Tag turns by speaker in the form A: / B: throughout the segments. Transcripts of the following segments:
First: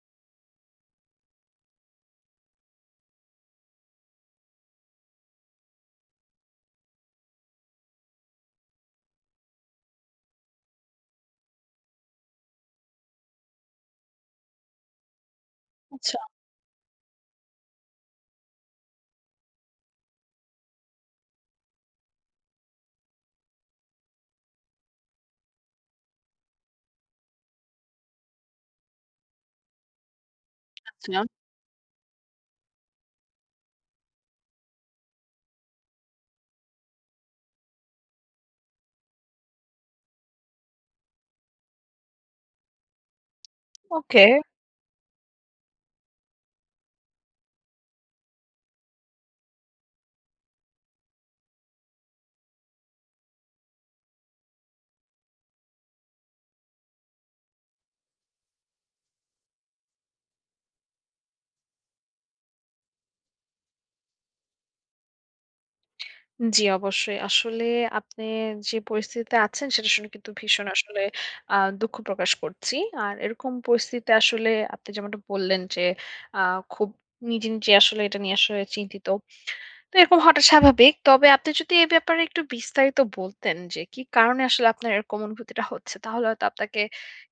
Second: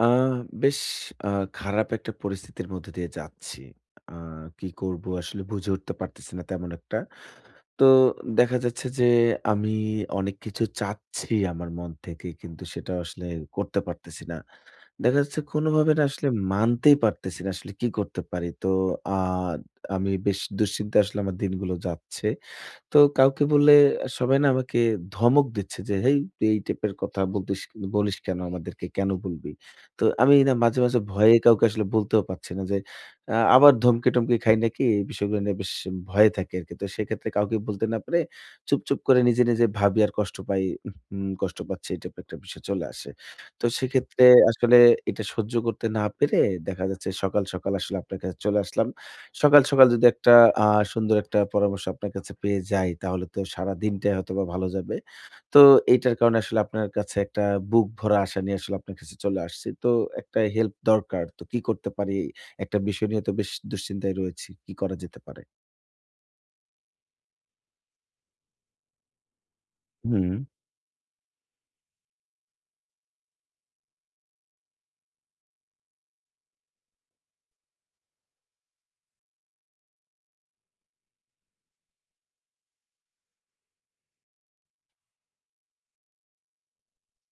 A: আ বেশ আ খারাপ একটা পরিস্থিতির মধ্যে দিয়ে যাচ্ছি। আ কি করব আসলে বুঝে উঠতে পারতেছি না তেমন একটা। তো দেখা যাচ্ছে যে আমি অনেক কিছু চাচ্ছি আমার মন থেকে কিন্তু সেটা আসলে করতে পারতেছি না। দেখা যাচ্ছে কোনোভাবে না
B: আচ্ছা,
A: আসলে মানতেই পারতেছি না আসলে কি করতে পারি। তো আ আমি বেশ দুশ্চিন্তায় আসলে আমার দিনগুলো যাচ্ছে। তো কাউকে বললে সবাই না আমাকে ধমক দিচ্ছে যে, "হেই তুই এই টাইপের কথা বলতিস বলিস কেন আমাদেরকে? কেন বলবি?" তো আমি না মাঝে, মাঝে
B: আচ্ছা।
A: ভয়ে কাউকে আসলে বলতেও পারছি না যে, আবার ধমকি-টমকি খাই নাকি? এই বিষয়গুলো নিয়ে বেশ ভয়ে থাকি আরকি। তো সেক্ষেত্রে কাউকে বলতে না পেরে চুপচুপ করে নিজে, নিজে ভাবি আর কষ্ট পাই। হুম, কষ্ট পাচ্ছি এই টাইপের একটা বিষয় চলে আসে। তো সেক্ষেত্রে
B: ওকে।
A: আসলে এটা সহ্য করতে না পেরে দেখা যাচ্ছে সকাল, সকাল আসলে আপনার কাছে চলে আসলাম। সকাল, সকাল যদি একটা আ সুন্দর একটা পরামর্শ আপনার কাছে পেয়ে যাই, তাহলে তো সারাদিনটাই হয়তোবা ভালো যাবে। তো এইটার কারণে আসলে আপনার কাছে একটা বুক ভরা আশা নিয়ে আসলে আপনার কাছে চলে আসছি। তো একটা হেল্প দরকার। তো কি করতে পারি? একটা বিষয় নিয়ে তো বেশ দুশ্চিন্তায় রয়েছি। কি করা যেতে পারে?
B: জি, অবশ্যই। আসলে আপনি যে পরিস্থিতিতে আছেন সেটা শুনে কিন্তু
A: হুম।
B: ভীষণ আসলে আ দুঃখ প্রকাশ করছি। আর এরকম পরিস্থিতিতে আসলে আপনি যেমনটা বললেন যে আ খুব নিজে, নিজে আসলে এটা নিয়ে আসলে চিন্তিত। তো এরকম হওয়াটা স্বাভাবিক। তবে আপনি যদি এই ব্যাপারে একটু বিস্তারিত বলতেন যে কি কারণে আসলে আপনার এরকম অনুভূতিটা হচ্ছে তাহলে হয়তো আপনাকে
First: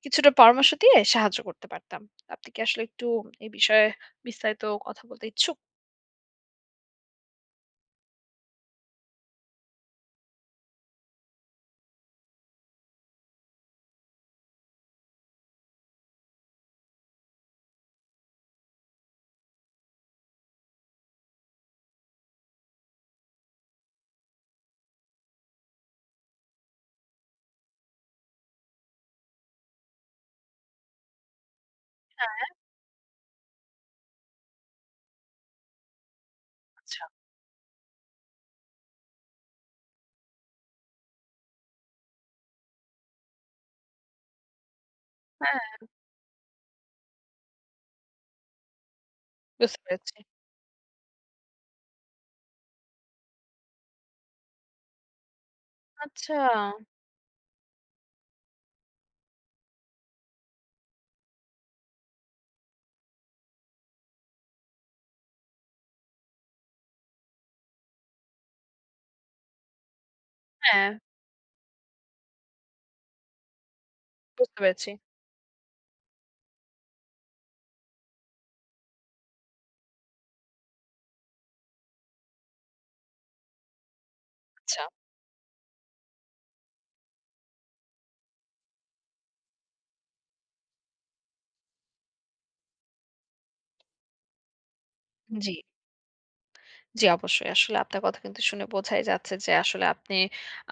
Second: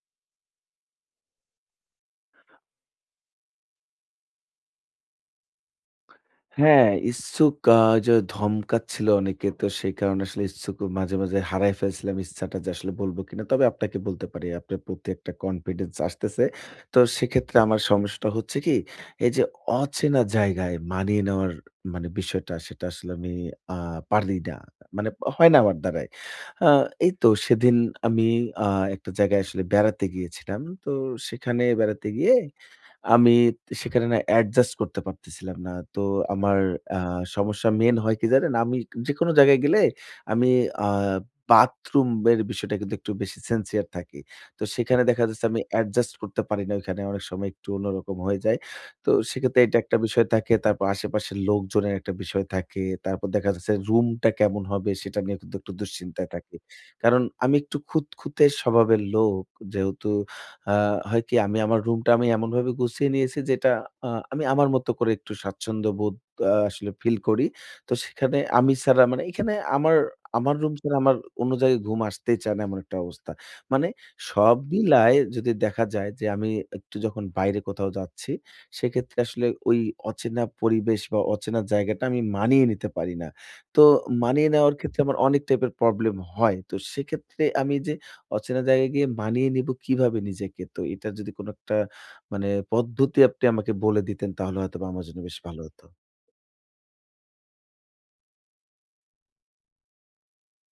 B: কিছুটা পরামর্শ দিয়ে সাহায্য করতে পারতাম। আপনি কি আসলে একটু এই বিষয়ে বিস্তারিত কথা বলতে ইচ্ছুক?
A: হ্যাঁ, ইচ্ছুক যে ধমকাচ্ছিল অনেকে। তো সেই কারণে আসলে ইচ্ছুক মাঝে, মাঝে হারায় ফেলছিলাম ইচ্ছাটা যে আসলে বলব কিনা। তবে আপনাকে বলতে পারি আপনার প্রতি একটা কনফিডেন্স আসতেছে। তো সেক্ষেত্রে আমার সমস্যাটা হচ্ছে কি, এই যে অচেনা জায়গায় মানিয়ে নেওয়ার মানে বিষয়টা সেটা আসলে আমি আ পারি না। মানে হয় না আমার দ্বারাই। আ এই তো সেদিন আমি আ একটা জায়গায় আসলে বেড়াতে গিয়েছিলাম। তো সেখানে বেড়াতে গিয়ে আমি সেখানে না অ্যাডজাস্ট করতে পারতেছিলাম না। তো আমার আ
B: আচ্ছা,
A: সমস্যা মেইন হয় কি জানেন? আমি যেকোনো জায়গায় গেলে আমি আ বাথরুমের বিষয়টা কিন্তু একটু বেশি সিনসিয়ার থাকি। তো সেখানে দেখা যাচ্ছে
B: হ্যাঁ,
A: আমি অ্যাডজাস্ট করতে পারি না ওইখানে। অনেক সময় একটু অন্যরকম হয়ে যায়। তো সেক্ষেত্রে এটা
B: বুঝতে
A: একটা
B: পেরেছি।
A: বিষয় থাকে। তারপর আশেপাশের লোকজনের একটা বিষয় থাকে। তারপর দেখা যাচ্ছে রুমটা কেমন হবে সেটা নিয়ে কিন্তু একটু দুশ্চিন্তায়
B: আচ্ছা।
A: থাকি। কারণ আমি একটু খুঁতখুঁতে স্বভাবের লোক যেহেতু আ হয় কি আমি আমার রুমটা আমি এমনভাবে গুছিয়ে নিয়েছি যেটা আমি আমার মতো করে একটু স্বাচ্ছন্দ্য বোধ আসলে ফিল করি। তো সেখানে আমি ছাড়া মানে এখানে আমার আমার রুম
B: হ্যাঁ,
A: ছাড়া আমার অন্য জায়গায় ঘুম আসতেই চায় না এমন একটা অবস্থা। মানে সব
B: বুঝতে পেরেছি।
A: মিলায় যদি দেখা যায় যে আমি একটু যখন বাইরে কোথাও যাচ্ছি, সেক্ষেত্রে আসলে ওই অচেনা পরিবেশ বা অচেনা জায়গাটা আমি মানিয়ে নিতে পারি না। তো মানিয়ে নেওয়ার
B: আচ্ছা,
A: ক্ষেত্রে আমার অনেক টাইপের প্রবলেম হয়। তো সেক্ষেত্রে আমি যে অচেনা জায়গায় গিয়ে মানিয়ে নিব কিভাবে নিজেকে? তো এটার যদি কোনো একটা মানে পদ্ধতি আপনি আমাকে বলে দিতেন তাহলে হয়তোবা আমার জন্য বেশ
B: জি।
A: ভালো হতো।
B: জি, অবশ্যই। আসলে আপনার কথা কিন্তু শুনে বোঝাই যাচ্ছে যে আসলে আপনি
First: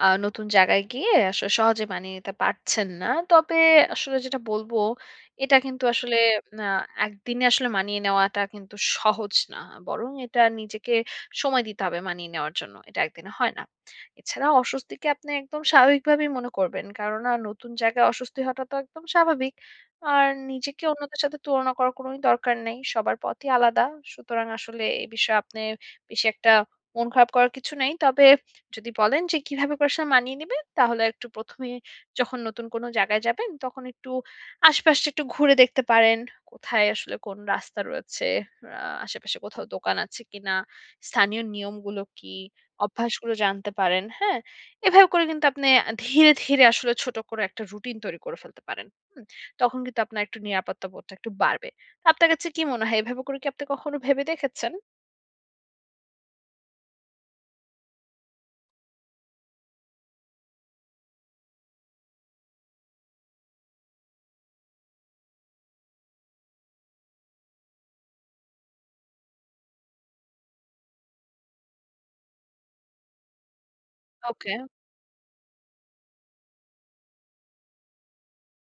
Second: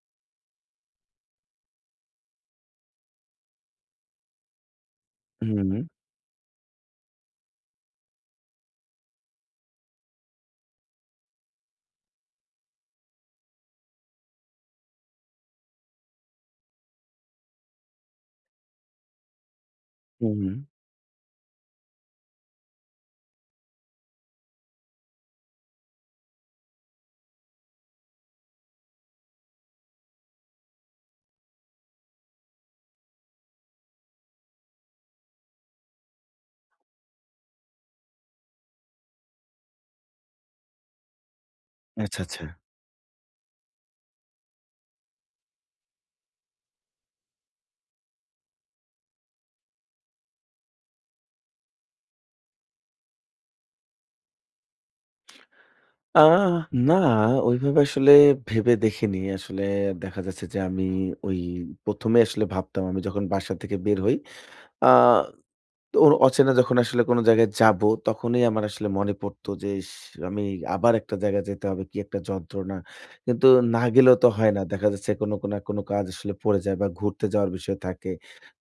B: নতুন জায়গায় গিয়ে আসলে সহজে মানিয়ে নিতে পারছেন না। তবে আসলে যেটা বলবো, এটা
A: হুম,
B: কিন্তু আসলে আ একদিনে আসলে মানিয়ে নেওয়াটা কিন্তু সহজ না। বরং এটা নিজেকে সময় দিতে হবে মানিয়ে নেওয়ার জন্য। এটা একদিনে হয় না। এছাড়া অস্বস্তিকে আপনি একদম স্বাভাবিকভাবেই মনে করবেন। কেননা নতুন জায়গায় অস্বস্তি হওয়াটা তো একদম স্বাভাবিক। আর
A: হুম, হুম।
B: নিজেকে অন্যদের সাথে তুলনা করার কোনোই দরকার নেই। সবার পথই আলাদা। সুতরাং আসলে এ বিষয়ে আপনি বেশি একটা মন খারাপ করার কিছু নেই। তবে যদি বলেন যে কিভাবে করে আসলে মানিয়ে নিবেন, তাহলে একটু ১ম এ যখন নতুন কোনো জায়গায় যাবেন, তখন একটু আশপাশটা একটু ঘুরে দেখতে পারেন। কোথায় আসলে কোন রাস্তা রয়েছে, আ আশেপাশে কোথাও দোকান আছে কিনা, স্থানীয় নিয়মগুলো
A: আচ্ছা,
B: কি,
A: আচ্ছা।
B: অভ্যাসগুলো জানতে পারেন, হ্যাঁ? এভাবে করে কিন্তু আপনি ধীরে, ধীরে আসলে ছোট করে একটা রুটিন তৈরি করে ফেলতে পারেন। হুম? তখন কিন্তু আপনার একটু নিরাপত্তা বোধটা একটু বাড়বে। আপনার কাছে কি মনে হয়? এভাবে করে কি আপনি কখনো ভেবে দেখেছেন?
A: আহ না, ওইভাবে আসলে ভেবে দেখিনি। আসলে দেখা যাচ্ছে যে আমি ওই ১ম এ আসলে ভাবতাম আমি যখন বাসা থেকে বের হই আ তো ওর অচেনা যখন আসলে কোন জায়গায় যাবো, তখনই আমার আসলে মনে পড়তো যে, ইস! আমি আবার একটা জায়গায় যেতে হবে, কি একটা যন্ত্রণা! কিন্তু না গেলেও তো হয়
B: ওকে,
A: না। দেখা যাচ্ছে কোনো, কোনো না কোনো কাজ আসলে পড়ে যায় বা ঘুরতে যাওয়ার বিষয় থাকে।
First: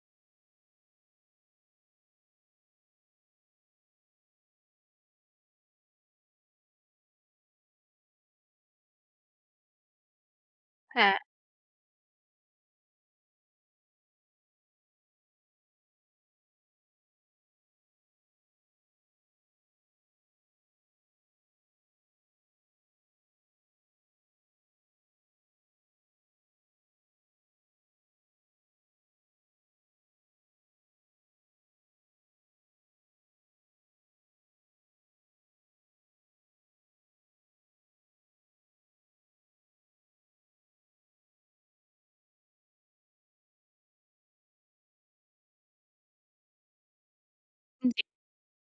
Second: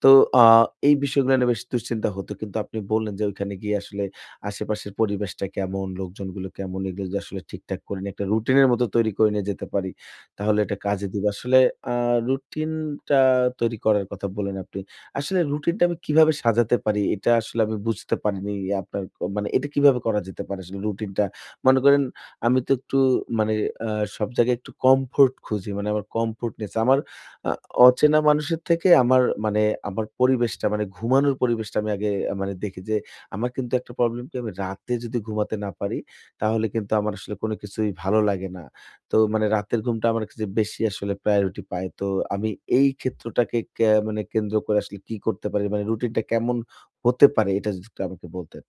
A: তো আ এই বিষয়গুলো নিয়ে বেশ দুশ্চিন্তা হতো। কিন্তু আপনি বললেন যে, ওইখানে গিয়ে আসলে আশেপাশের পরিবেশটা কেমন, লোকজনগুলো কেমন, এগুলো যদি আসলে ঠিকঠাক করে নিয়ে একটা রুটিনের মতো তৈরি করে নিয়ে যেতে পারি, তাহলে এটা কাজে
B: হ্যাঁ।
A: দিবে। আসলে আ রুটিনটা তৈরি করার কথা বললেন আপনি। আসলে রুটিনটা আমি কিভাবে সাজাতে পারি এটা আসলে আমি বুঝতে পারিনি আপনার মানে এটা কিভাবে করা যেতে পারে আসলে রুটিনটা? মনে করেন আমি তো একটু মানে আ সব জায়গায় একটু কমফোর্ট খুঁজি। মানে আমার কমফোর্টনেস আমার আ অচেনা মানুষের থেকে আমার মানে আমার পরিবেশটা মানে ঘুমানোর পরিবেশটা আমি আগে মানে দেখি যে আমার কিন্তু একটা প্রবলেম কি আমি রাতে যদি ঘুমাতে না পারি তাহলে কিন্তু আমার আসলে কোনো কিছুই ভালো লাগে না। তো মানে রাতের ঘুমটা আমার কাছে বেশি আসলে প্রায়োরিটি পায়। তো আমি এই ক্ষেত্রটাকে মানে কেন্দ্র করে আসলে কি করতে পারি? মানে রুটিনটা কেমন হতে পারে এটা যদি একটু
B: জি,
A: আমাকে বলতেন।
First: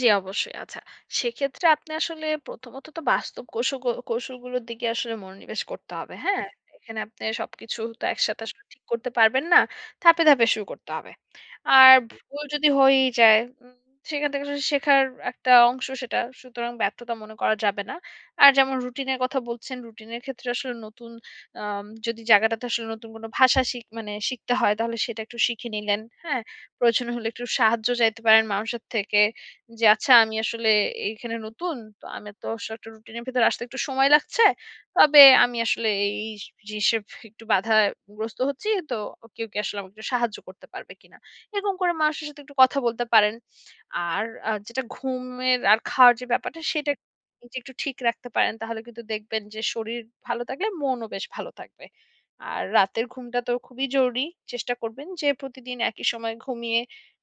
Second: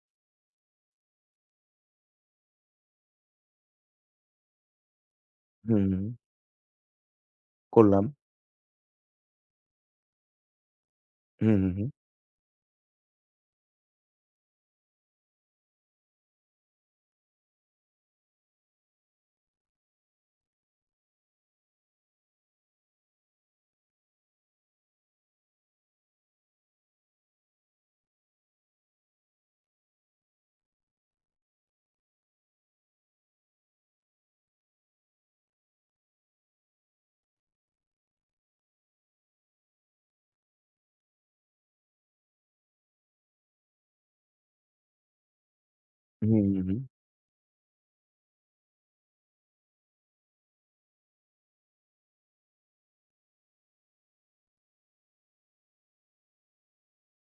B: জি অবশ্যই। আচ্ছা, সেক্ষেত্রে আপনি আসলে প্রথমত তো বাস্তব কৌশলগুলোর দিকে আসলে মনোনিবেশ
A: হুম,
B: করতে
A: হুম।
B: হবে। হ্যাঁ? এখানে আপনি সবকিছু
A: করলাম।
B: তো একসাথে আসলে ঠিক করতে পারবেন না। ধাপে, ধাপে শুরু করতে হবে।
A: হুম, হুম, হুম।
B: আর ভুল যদি হয়েই যায়, উম সেখান থেকে আসলে শেখার একটা অংশ সেটা। সুতরাং ব্যর্থতা মনে করা যাবে না। আর যেমন রুটিনের কথা বলছেন, রুটিনের ক্ষেত্রে আসলে নতুন যদি জায়গাটাতে আসলে নতুন কোনো ভাষা শিখতে হয় তাহলে সেটা একটু শিখে নিলেন। হ্যাঁ? প্রয়োজন হলে একটু সাহায্য চাইতে পারেন মানুষের থেকে। যে আচ্ছা আমি আসলে এইখানে নতুন। তো আমার তো আসলে একটা রুটিনের ভেতরে আসতে একটু সময় লাগছে। তবে আমি আসলে এই জিনিসে একটু বাধাগ্রস্ত হচ্ছি। তো কেউ কি আসলে আমাকে একটু সাহায্য করতে পারবে কিনা? এরকম করে মানুষের সাথে একটু কথা বলতে পারেন। আর যেটা ঘুমের আর খাওয়ার যে
A: হুম,
B: ব্যাপারটা
A: হুম, হুম।
B: সেটা যদি একটু ঠিক রাখতে পারেন তাহলে কিন্তু দেখবেন যে শরীর ভালো থাকলে মনও বেশ ভালো থাকবে। আর রাতের ঘুমটা তো খুবই জরুরি। চেষ্টা করবেন যে প্রতিদিন একই সময় ঘুমিয়ে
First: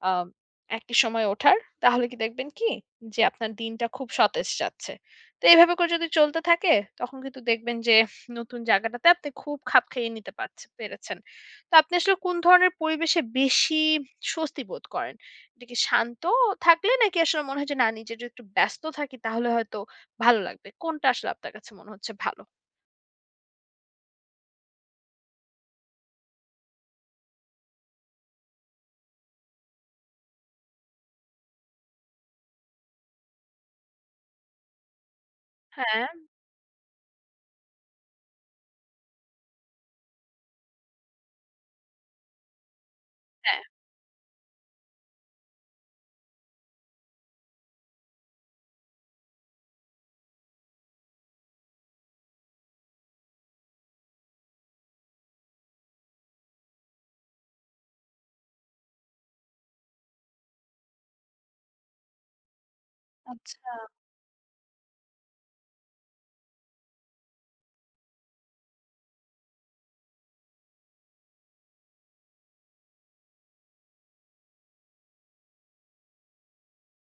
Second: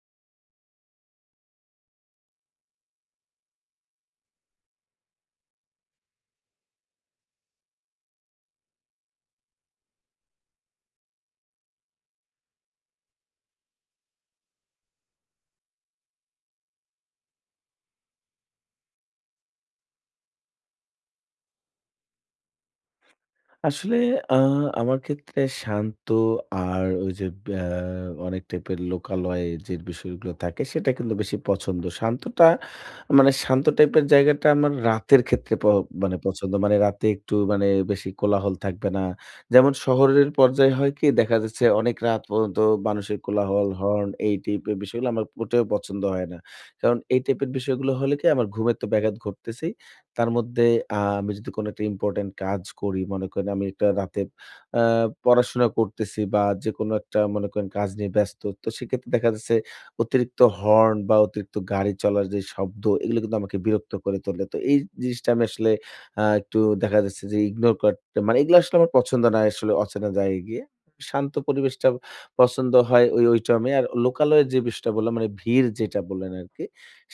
B: আ একই সময় ওঠার। তাহলে কি দেখবেন কি যে আপনার দিনটা খুব সতেজ যাচ্ছে। তো এভাবে করে যদি চলতে থাকে তখন কিন্তু দেখবেন যে নতুন জায়গাটাতে আপনি খুব খাপ খাইয়ে নিতে পেরেছেন। তো আপনি আসলে কোন ধরনের পরিবেশে বেশি স্বস্তি বোধ করেন? এটা কি শান্ত থাকলে নাকি আসলে মনে হয় যে না নিজে যদি একটু ব্যস্ত থাকি তাহলে হয়তো ভালো লাগবে। কোনটা আসলে আপনার কাছে মনে হচ্ছে ভালো?
A: আসলে আ আমার ক্ষেত্রে শান্ত আর ওই যে অনেক টাইপের লোকালয়ে যে বিষয়গুলো থাকে সেটা কিন্তু বেশি পছন্দ। শান্তটা মানে শান্ত টাইপের জায়গাটা আমার রাতের ক্ষেত্রে
B: হ্যাঁ,
A: মানে পছন্দ। মানে রাতে একটু মানে বেশি কোলাহল থাকবে না। যেমন শহরের পর্যায়ে হয় কি দেখা যাচ্ছে অনেক রাত পর্যন্ত মানুষের
B: হ্যাঁ।
A: কোলাহল, হর্ন এই টাইপের বিষয়গুলো আমার মোটেও পছন্দ হয় না। কারণ এই টাইপের বিষয়গুলো হলে কি আমার ঘুমের তো ব্যাঘাত ঘটতেছেই। তার মধ্যে আমি যদি কোনো একটা ইম্পোর্টেন্ট কাজ করি, মনে করেন আমি একটা রাতে আ পড়াশোনা করতেছি বা যেকোনো একটা মনে করেন কাজ নিয়ে ব্যস্ত। তো সেক্ষেত্রে দেখা যাচ্ছে অতিরিক্ত হর্ন বা অতিরিক্ত গাড়ি চলার যে শব্দ, এগুলো কিন্তু আমাকে
B: আচ্ছা,
A: বিরক্ত করে তোলে। তো এই জিনিসটা আমি আসলে একটু দেখা যাচ্ছে যে ইগনোর কর মানে এগুলো আসলে আমার পছন্দ না আসলে অচেনা জায়গায় গিয়ে। শান্ত পরিবেশটা পছন্দ হয় ওই, ওই টাইমে। আর লোকালয়ের যে বিষয়টা বললাম মানে ভিড় যেটা বললেন আরকি।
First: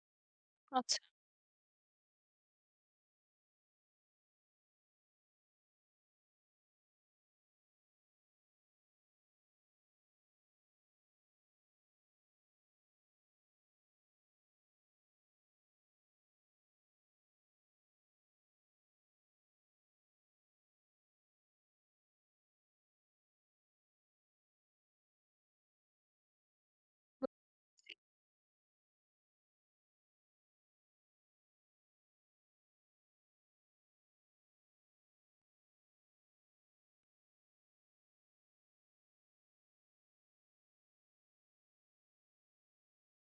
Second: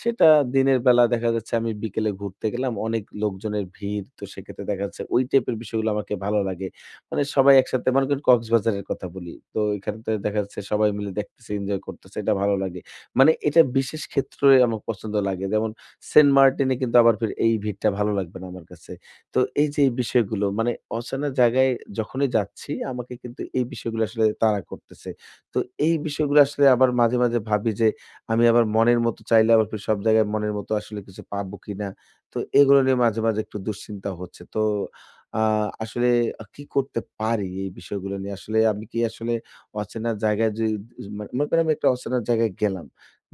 A: সেটা দিনের
B: আচ্ছা।
A: বেলা দেখা যাচ্ছে আমি বিকেলে ঘুরতে গেলাম, অনেক লোকজনের ভিড়। তো সেক্ষেত্রে দেখা যাচ্ছে ওই টাইপের বিষয়গুলো আমাকে ভালো লাগে। মানে সবাই একসাথে মনে করেন কক্সবাজারের কথা বলি। তো এখানতে দেখা যাচ্ছে সবাই মিলে দেখতেছে, এনজয় করতেছে, এটা ভালো লাগে। মানে এটা বিশেষ ক্ষেত্রে আমার পছন্দ লাগে। যেমন সেন্ট মার্টিনে কিন্তু আবার ফির এই ভিড়টা ভালো লাগবে না আমার কাছে। তো এই যে এই বিষয়গুলো মানে অচেনা জায়গায় যখনই যাচ্ছি আমাকে কিন্তু এই বিষয়গুলো আসলে তাড়া করতেছে। তো এই বিষয়গুলো আসলে আবার মাঝে, মাঝে ভাবি যে আমি আবার মনের মতো চাইলে আবার ফির সব জায়গায় মনের মতো আসলে কিছু পাবো কিনা? তো এগুলো নিয়ে মাঝে, মাঝে একটু দুশ্চিন্তা হচ্ছে। তো আ আসলে কি করতে পারি এই বিষয়গুলো নিয়ে? আসলে আমি কি আসলে অচেনা জায়গায় যে মানে মনে করেন আমি একটা অচেনা জায়গায় গেলাম।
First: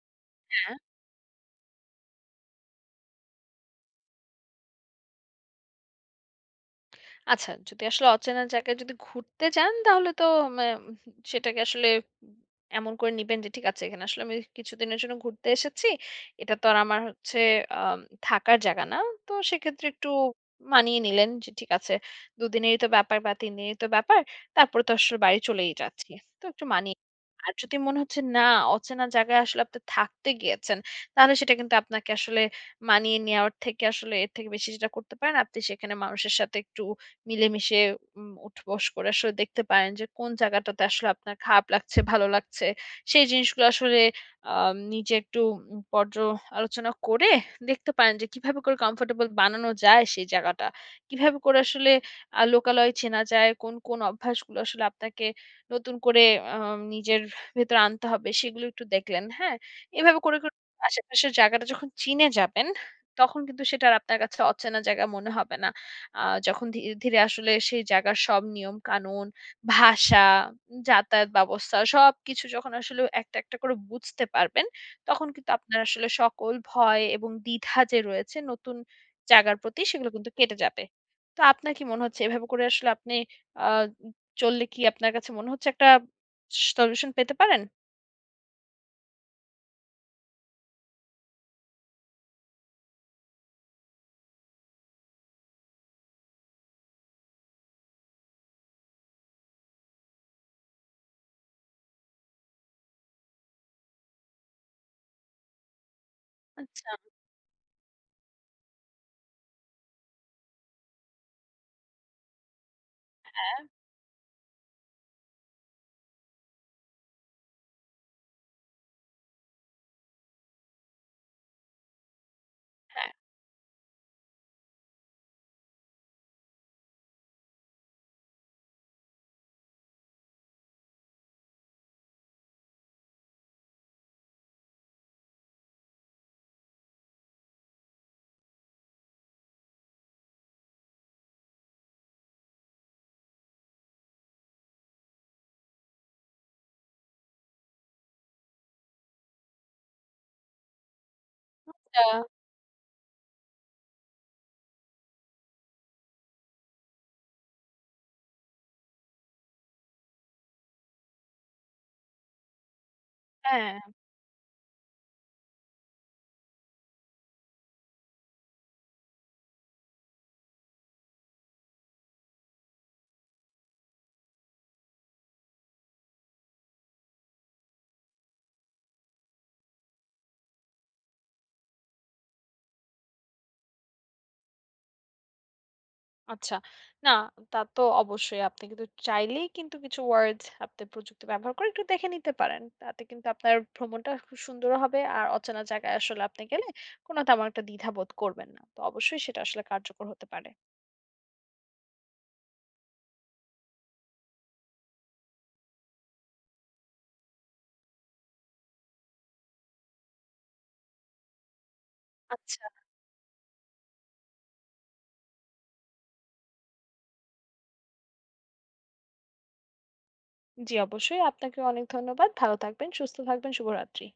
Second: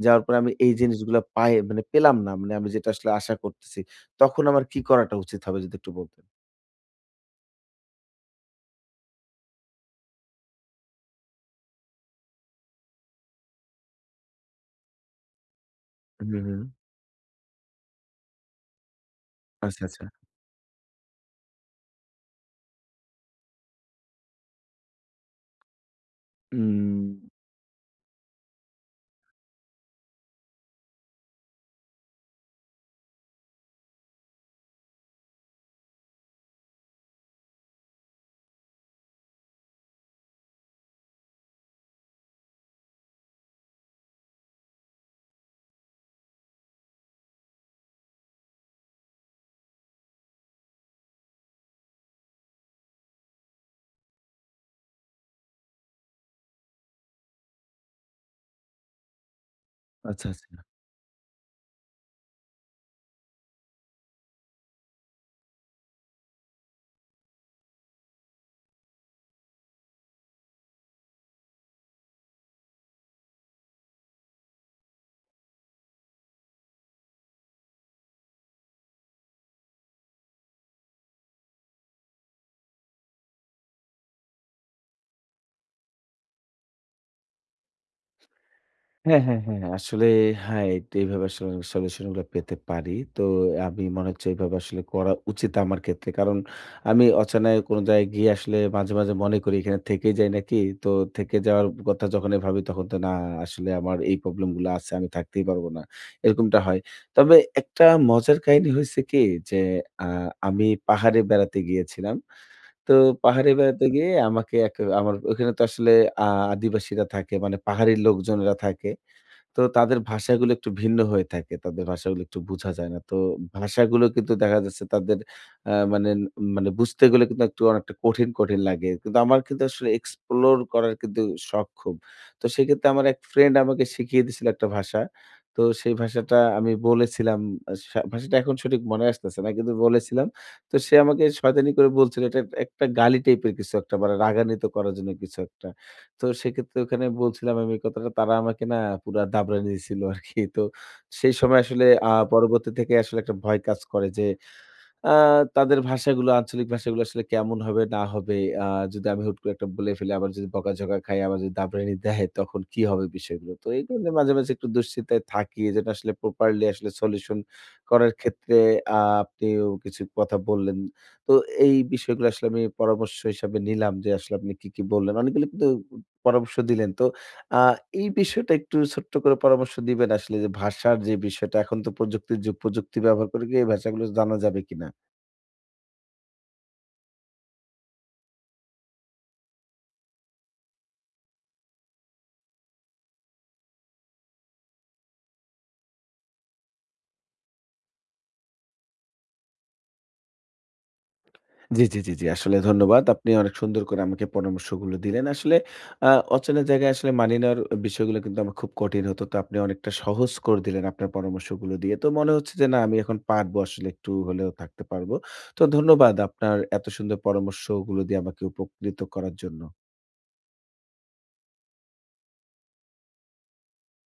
A: যাওয়ার পরে আমি এই জিনিসগুলা পাই মানে পেলাম না। মানে আমি যেটা আসলে আশা করতেছি। তখন আমার কি করাটা উচিত হবে যদি একটু বলতেন?
B: আচ্ছা, যদি আসলে অচেনা জায়গায় যদি ঘুরতে যান তাহলে তো মে সেটাকে আসলে এমন করে নিবেন যে ঠিক আছে এখানে আসলে আমি কিছুদিনের জন্য ঘুরতে এসেছি।
A: হুম,
B: এটা
A: হুম।
B: তো আর আমার হচ্ছে আ থাকার জায়গা না। তো
A: আচ্ছা,
B: সেক্ষেত্রে
A: আচ্ছা।
B: একটু মানিয়ে নিলেন যে ঠিক আছে ২ দিনেরই তো ব্যাপার বা ৩ দিনেরই তো ব্যাপার। তারপরে তো আসলে বাড়ি চলেই যাচ্ছি। তো একটু মানিয়ে
A: উম
B: আর যদি মনে হচ্ছে না অচেনা জায়গায় আসলে আপনি থাকতে গিয়েছেন, তাহলে সেটা কিন্তু আপনাকে আসলে মানিয়ে নেওয়ার থেকে আসলে এর থেকে বেশি যেটা করতে পারেন আপনি সেখানে মানুষের সাথে একটু মিলেমিশে উঠবস করে আসলে দেখতে পারেন যে কোন জায়গাটাতে আসলে আপনার খারাপ লাগছে, ভালো লাগছে। সেই জিনিসগুলো আসলে নিজে একটু পর্যালোচনা করে দেখতে পারেন যে কিভাবে করে কমফোর্টেবল বানানো যায় সেই জায়গাটা। কিভাবে করে আসলে লোকালয় চেনা যায়, কোন, কোন অভ্যাসগুলো আসলে আপনাকে নতুন করে নিজের ভেতরে আনতে হবে সেগুলো একটু দেখলেন, হ্যাঁ? এভাবে
A: আচ্ছা,
B: করে,
A: আচ্ছা।
B: করে আশেপাশের জায়গাটা যখন চিনে যাবেন, তখন কিন্তু সেটা আর আপনার কাছে অচেনা জায়গা মনে হবে না। আ যখন ধীরে, ধীরে আসলে সেই জায়গার সব নিয়ম-কানুন, ভাষা, যাতায়াত ব্যবস্থা সবকিছু যখন আসলে একটা, একটা করে বুঝতে পারবেন, তখন কিন্তু আপনার আসলে সকল ভয় এবং দ্বিধা যে রয়েছে নতুন জায়গার প্রতি সেগুলো কিন্তু কেটে যাবে। তো আপনার কি মনে হচ্ছে এভাবে করে আসলে আপনি আ চললে কি আপনার কাছে মনে হচ্ছে একটা সলিউশন পেতে পারেন?
A: হ্যাঁ, হ্যাঁ, হ্যাঁ। হ্যাঁ। আসলে হ্যাঁ, এইভাবে আসলে সলিউশন গুলো পেতে পারি। তো আমি মনে হচ্ছে এভাবে আসলে করা উচিত আমার ক্ষেত্রে। কারণ আমি অচেনায় কোন জায়গায় গিয়ে আসলে মাঝে, মাঝে মনে করি এখানে থেকেই যাই নাকি? তো থেকে যাওয়ার কথা যখনই ভাবি তখন তো না আসলে আমার এই প্রবলেম গুলো আছে। আমি থাকতেই পারব না। এরকমটা হয়।
B: আচ্ছা,
A: তবে একটা মজার কাহিনী হইছে কি যে আ আমি পাহাড়ে বেড়াতে গিয়েছিলাম। তো পাহাড়ে
B: হ্যাঁ,
A: বেড়াতে গিয়ে আমাকে এক আমার ওখানে তো আসলে আ আদিবাসীরা থাকে মানে পাহাড়ি লোকজনেরা থাকে। তো তাদের ভাষাগুলো একটু ভিন্ন হয়ে থাকে। তাদের ভাষাগুলো একটু বুঝা যায় না।
B: হ্যাঁ,
A: তো ভাষাগুলো কিন্তু দেখা যাচ্ছে তাদের মানে মানে বুঝতে গেলে কিন্তু একটু অনেকটা কঠিন, কঠিন লাগে। কিন্তু আমার কিন্তু আসলে explore করার কিন্তু শখ খুব। তো সেক্ষেত্রে আমার এক ফ্রেন্ড আমাকে শিখিয়ে দিয়েছিল একটা ভাষা। তো সেই ভাষাটা আমি বলেছিলাম ভাষাটা এখন সঠিক মনে আসতেছে না। কিন্তু বলেছিলাম। তো সে আমাকে শয়তানি করে বলছিল এটা একটা গালি টাইপের কিছু একটা মানে রাগান্বিত করার জন্য কিছু একটা। তো সেক্ষেত্রে ওখানে বলছিলাম আমি এই কথাটা। তারা আমাকে না পুরা দাবড়ায় নিয়েছিল আরকি। তো সেই সময় আসলে
B: এটা
A: পরবর্তী থেকে আসলে একটা ভয় কাজ করে যে আ তাদের ভাষাগুলো আঞ্চলিক ভাষাগুলো আসলে কেমন হবে না হবে আ যদি আমি হুট করে একটা বলে ফেলি আবার যদি বকাঝকা খাই, আবার যদি দাবরানি দেয় তখন কি হবে বিষয়গুলো? তো
B: হ্যাঁ।
A: এইগুলো নিয়ে মাঝে, মাঝে একটু দুশ্চিন্তায় থাকি। যেটা আসলে প্রপারলি আসলে সলিউশন করার ক্ষেত্রে আ আপনিও কিছু কথা বললেন। তো এই বিষয়গুলো আসলে আমি পরামর্শ হিসাবে নিলাম যে আসলে আপনি কি, কি বললেন। অনেকগুলো কিন্তু পরামর্শ দিলেন। তো আ এই বিষয়টা একটু ছোট্ট করে পরামর্শ দিবেন আসলে যে ভাষার যে বিষয়টা এখন তো প্রযুক্তির যুগ। প্রযুক্তি ব্যবহার করে কি এই ভাষাগুলো জানা যাবে কিনা?
B: আচ্ছা। না, তা তো অবশ্যই। আপনি কিন্তু চাইলেই কিন্তু কিছু ওয়ার্ড আপনি প্রযুক্তি ব্যবহার করে একটু দেখে নিতে পারেন। তাতে কিন্তু আপনার ভ্রমণটা খুব সুন্দরও হবে। আর অচেনা জায়গায় আসলে আপনি গেলে কোনো তেমন একটা দ্বিধাবোধ করবেন না। তো অবশ্যই সেটা আসলে কার্যকর হতে পারে।
A: জি, জি, জি, জি। আসলে ধন্যবাদ। আপনি অনেক সুন্দর করে আমাকে পরামর্শগুলো দিলেন। আসলে আ অচেনা জায়গায় আসলে মানিয়ে নেওয়ার বিষয়গুলো কিন্তু আমার খুব কঠিন হতো। তো আপনি অনেকটা সহজ করে দিলেন আপনার পরামর্শগুলো দিয়ে। তো মনে হচ্ছে
B: আচ্ছা।
A: যে না আমি এখন পারবো আসলে একটু হলেও থাকতে পারবো। তো ধন্যবাদ আপনার এত সুন্দর পরামর্শগুলো দিয়ে আমাকে উপকৃত করার জন্য।
B: জি, অবশ্যই। আপনাকে অনেক ধন্যবাদ। ভালো থাকবেন, সুস্থ থাকবেন। শুভরাত্রি।